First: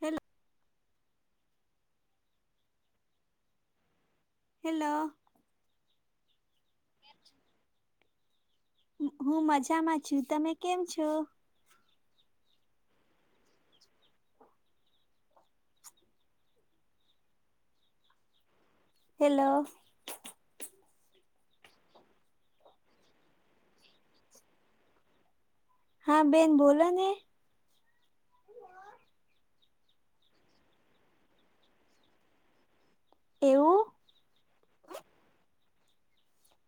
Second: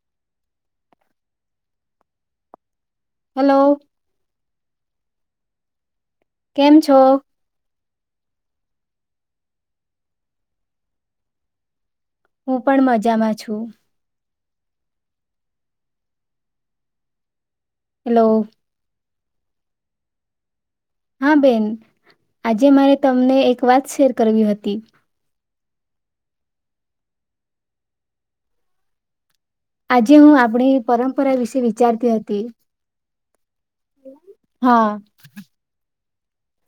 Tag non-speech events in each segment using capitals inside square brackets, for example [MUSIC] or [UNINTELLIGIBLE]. Hello. Hello. Hello. કેમ છો? હું મજામાં છું. તમે કેમ છો? હું પણ મજામાં છું. હેલો. હેલો. હા, બેન આજે મારે તમને એક વાત શેર કરવી હતી. હા બેન બોલો ને. [INAUDIBLE] આજે હું આપણી પરંપરા વિશે વિચારતી હતી. એવું. હા.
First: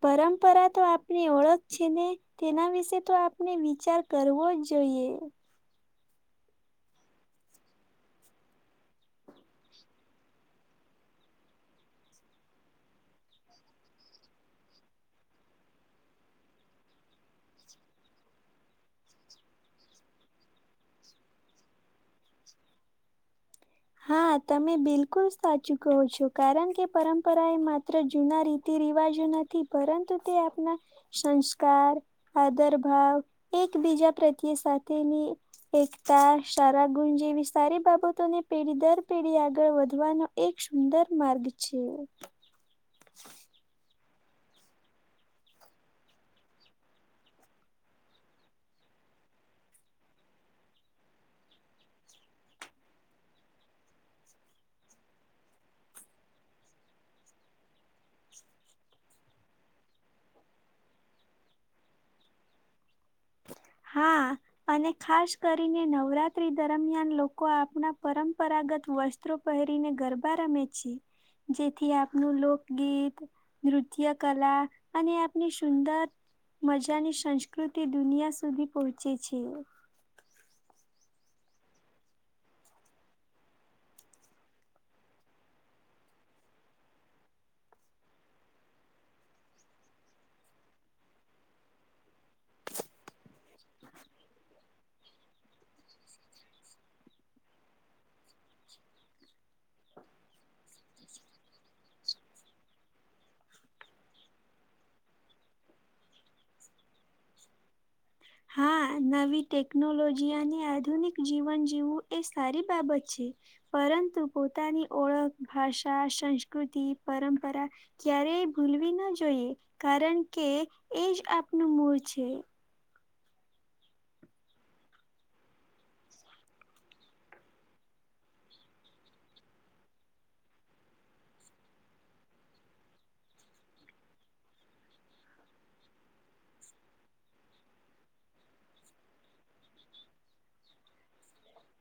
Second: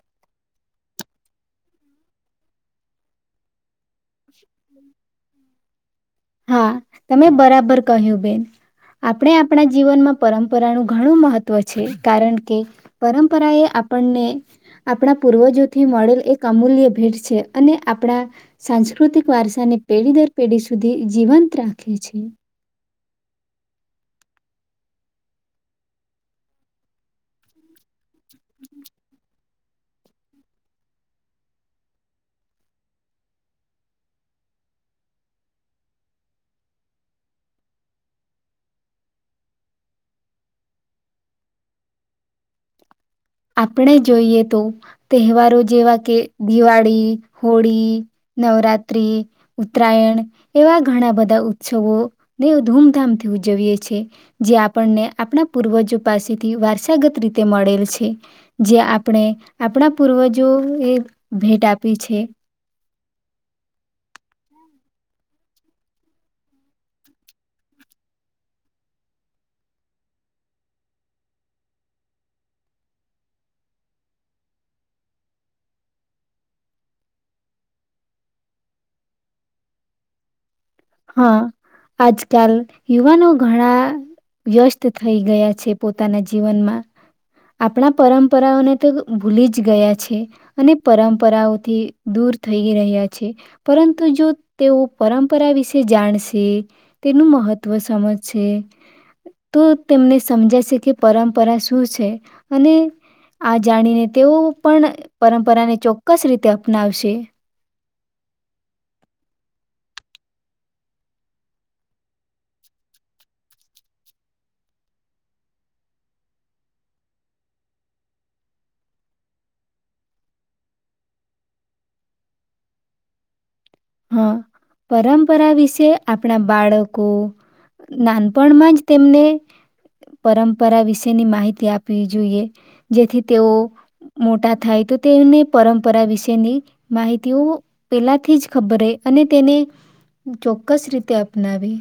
પરંપરા તો આપની ઓળખ છે ને તેના વિશે તો આપણે વિચાર કરવો જ જોઈએ. હા, તમે બરાબર કહ્યું બેન. આપણે આપણા જીવનમાં પરંપરાનું ઘણું મહત્વ છે. કારણ કે પરંપરા એ આપણને આપણા પૂર્વજોથી મળેલ એક અમૂલ્ય ભેટ છે અને આપણા સાંસ્કૃતિક વારસાને પેઢી દર પેઢી સુધી તે જીવંત રાખે છે. હા, તમે બિલકુલ સાચું કહો છો કારણ કે પરંપરા એ માત્ર જૂના રીતિ રિવાજો નથી. પરંતુ તે આપણા સંસ્કાર, આદર ભાવ, એકબીજા પ્રત્યે સાથેની એકતા, સારા ગુણ જેવી સારી બાબતોને પેઢી દર પેઢી આગળ વધવાનો એક સુંદર માર્ગ છે. આપણે જોઈએ તો તહેવારો જેવા કે દિવાળી, હોળી, નવરાત્રી, ઉત્તરાયણ એવા ઘણા બધા ઉત્સવો ને ધૂમધામથી ઉજવીએ છે જે આપણને આપણા પૂર્વજો પાસેથી વારસાગત રીતે મળેલ છે. જે આપણે આપણા પૂર્વજોએ ભેટ આપી છે. હા, અને ખાસ કરીને નવરાત્રી દરમિયાન લોકો આપણા પરંપરાગત વસ્ત્રો પહેરીને ગરબા રમે છે. જેથી આપનું લોકગીત, નૃત્યકલા અને આપની સુંદર મજાની સંસ્કૃતિ દુનિયા સુધી પહોંચી છે. હા, આજકાલ યુવાનો ઘણા વ્યસ્ત થઈ ગયા છે પોતાના જીવનમાં આપણા પરંપરાઓને તો ભૂલી જ ગયા છે. અને પરંપરાઓથી દૂર થઈ રહ્યા છે. પરંતુ જો તેઓ પરંપરા વિશે જે જાણશે, તેનું મહત્વ સમજશે, તો તેમને સમજાશે કે પરંપરા શું છે? અને આ જાણીને તેઓ પણ પરંપરાને ચોક્કસ રીતે અપનાવશે. હા, નવી ટેકનોલોજી અને આધુનિક જીવન જીવવું એ સારી બાબત છે. પરંતુ પોતાની ઓળખ, ભાષા સંસ્કૃતિ, પરંપરા ક્યારેય ભૂલવી ન જોઈએ કારણ કે એજ આપનું મૂળ છે. હા, પરંપરા વિશે આપણા બાળકો નાનપણમાં જ તેમને પરંપરા વિશેની માહિતી આપવી જોઈએ. જેથી તેઓ મોટા થાય તો તેઓને પરંપરા વિશેની માહિતીઓ પેલાથી જ ખબરે અને તેને ચોક્કસ રીતે અપનાવે.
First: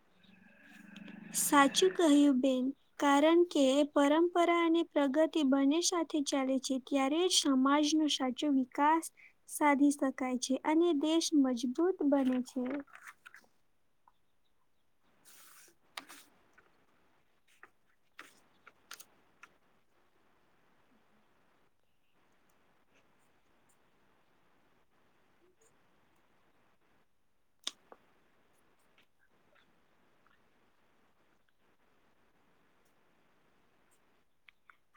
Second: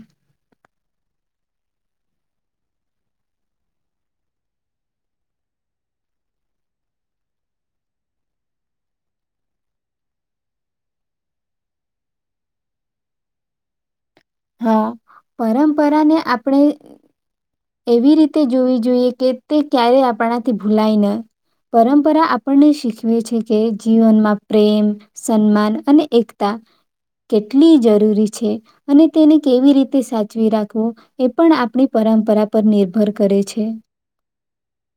સાચું કહ્યું બેન. કારણ કે, પરંપરા અને પ્રગતિ બંને સાથે ચાલે છે ત્યારે સમાજનો સાચો વિકાસ સાધી શકાય છે. અને દેશ મજબૂત બને છે. હા, પરંપરા ને આપણે એવી રીતે જોવી જોઈએ કે તે ક્યારે આપણાથી ભૂલાય ન, પરંપરા આપણને શીખવે છે કે જીવનમાં પ્રેમ, સન્માન અને એકતા કેટલી જરૂરી છે અને તેને કેવી રીતે સાચવી રાખવું એ પણ આપણી પરંપરા પર નિર્ભર કરે છે.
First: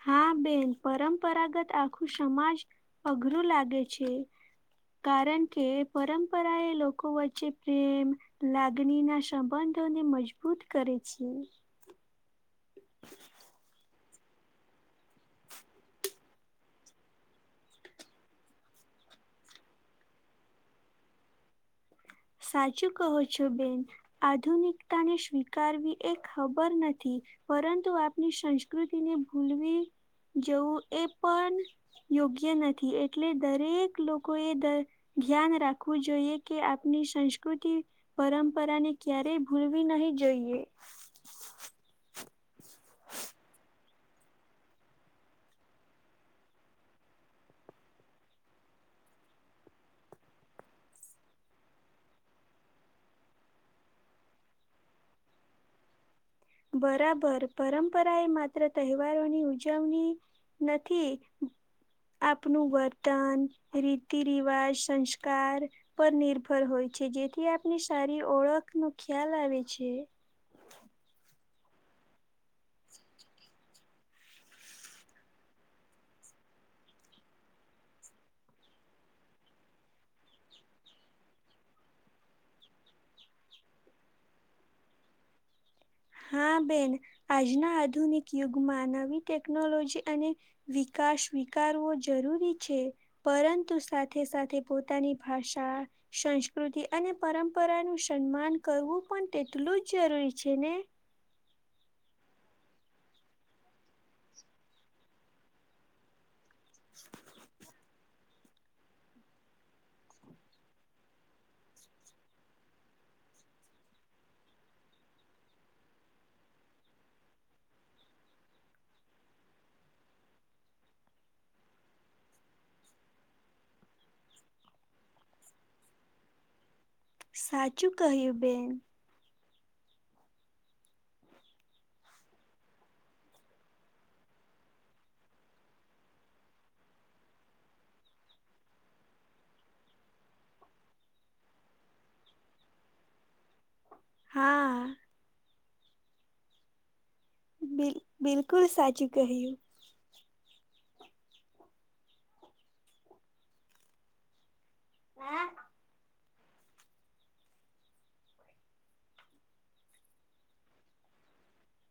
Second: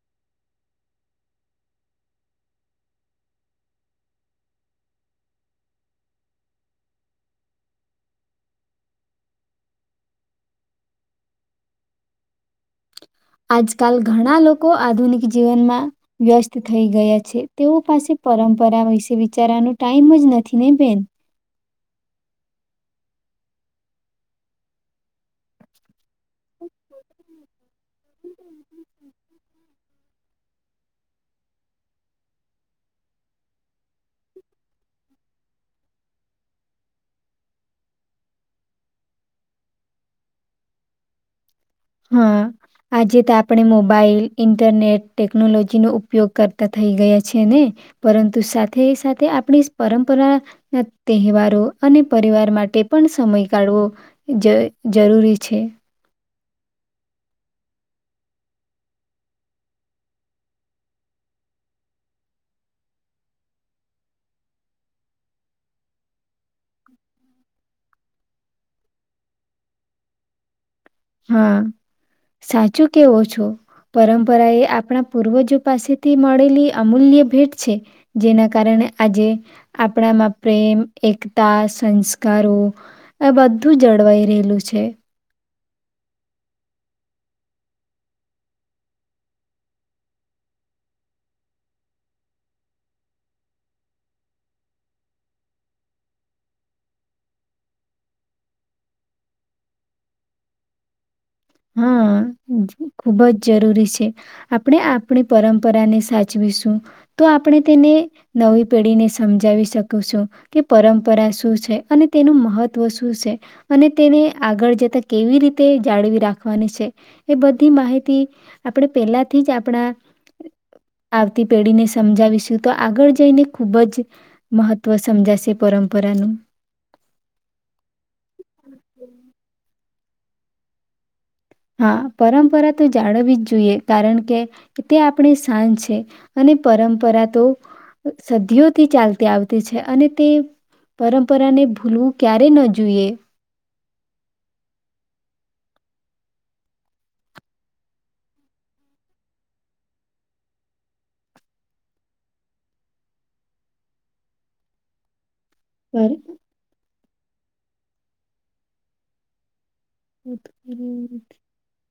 હા બેન પરંપરાગત આખું સમાજ અઘરું લાગે છે, કારણ કે પરંપરા એ લોકો વચ્ચે પ્રેમ, લાગણીના સંબંધોને મજબૂત કરે છે. આજકાલ ઘણા લોકો આધુનિક જીવનમાં વ્યસ્ત થઈ ગયા છે, તેઓ પાસે પરંપરા વિશે વિચારાનો ટાઈમ જ નથી ને બેન. સાચું કહો છો બેન આધુનિકતાને સ્વીકારવી એ ખબર નથી, પરંતુ આપની સંસ્કૃતિને ભૂલવી જવું એ પણ યોગ્ય નથી એટલે દરેક લોકો એ ધ્યાન રાખવું જોઈએ કે ની સંસ્કુટિ પરંપરાને ક્યારેય ભૂલવી નહી જઈએ. હા, આજે તો આપણે મોબાઈલ, ઇન્ટરનેટ ટેકનોલોજીનો ઉપયોગ કરતાં થઈ ગયા છેને, પરંતુ સાથે સાથે આપણી પરંપરાના તહેવારો અને પરિવાર માટે પણ સમય કાઢવો જ જરૂરી છે. બરાબર, પરંપરા એ માત્ર તહેવારોની ઉજવણી નથી આપનું વર્તન રીતિ રિવાજ સંસ્કાર પર નિર્ભર હોય છે જેથી આપની સારી ઓળખ ન ખ્યાલ આવે છે. હા, સાચું કેવો છો પરંપરા એ આપણા પૂર્વજો પાસેથી મળેલી અમૂલ્ય ભેટ છે, જેના કારણે આજે આપણામાં પ્રેમ, એકતા, સંસ્કારો, આ બધું જળવાઈ રહેલું છે. હા, બેન આજના આધુનિક યુગમાં નવી ટેકનોલોજી અને વિકાસ સ્વીકારવો જરૂરી છે પરંતુ સાથે સાથે પોતાની ભાષા સંસ્કૃતિ અને પરંપરાનું સન્માન કરવું પણ તેટલું જ જરૂરી છેને? હાં, ખુબ જ જરૂરી છે, આપણે આપણી પરંપરાને સાચ ચવીશું તો આપણે તેને નવી પેઢીને સમજાવી શકું છું, કે પરંપરા શું છે અને તેનું મહત્ત્વ શું છે અને તેને આગળ જતાં કેવી રીતે જાળવી રાખ ખની છે, એ બધી માહિતી આપણે પેલાથી જ આપણા આવતી પેઢીને સમજાવીશું, તો આગળ જઈને ખૂબ જ મહત્વ સમજાશે પરંપરાનું. સાચું કહ્યું, બેન. હા, પરંપરા તો જાળવી જ જોઈએ કારણ કે તે આપણે શાન છે અને પરંપરા તો સદીઓથી ચાલતી આવતી છે અને તે પરંપરાને ભૂલવું ક્યારે ન જોઈએ. હા. બિલ બિલકુલ સાચું કહ્યું. હા. પર. [UNINTELLIGIBLE]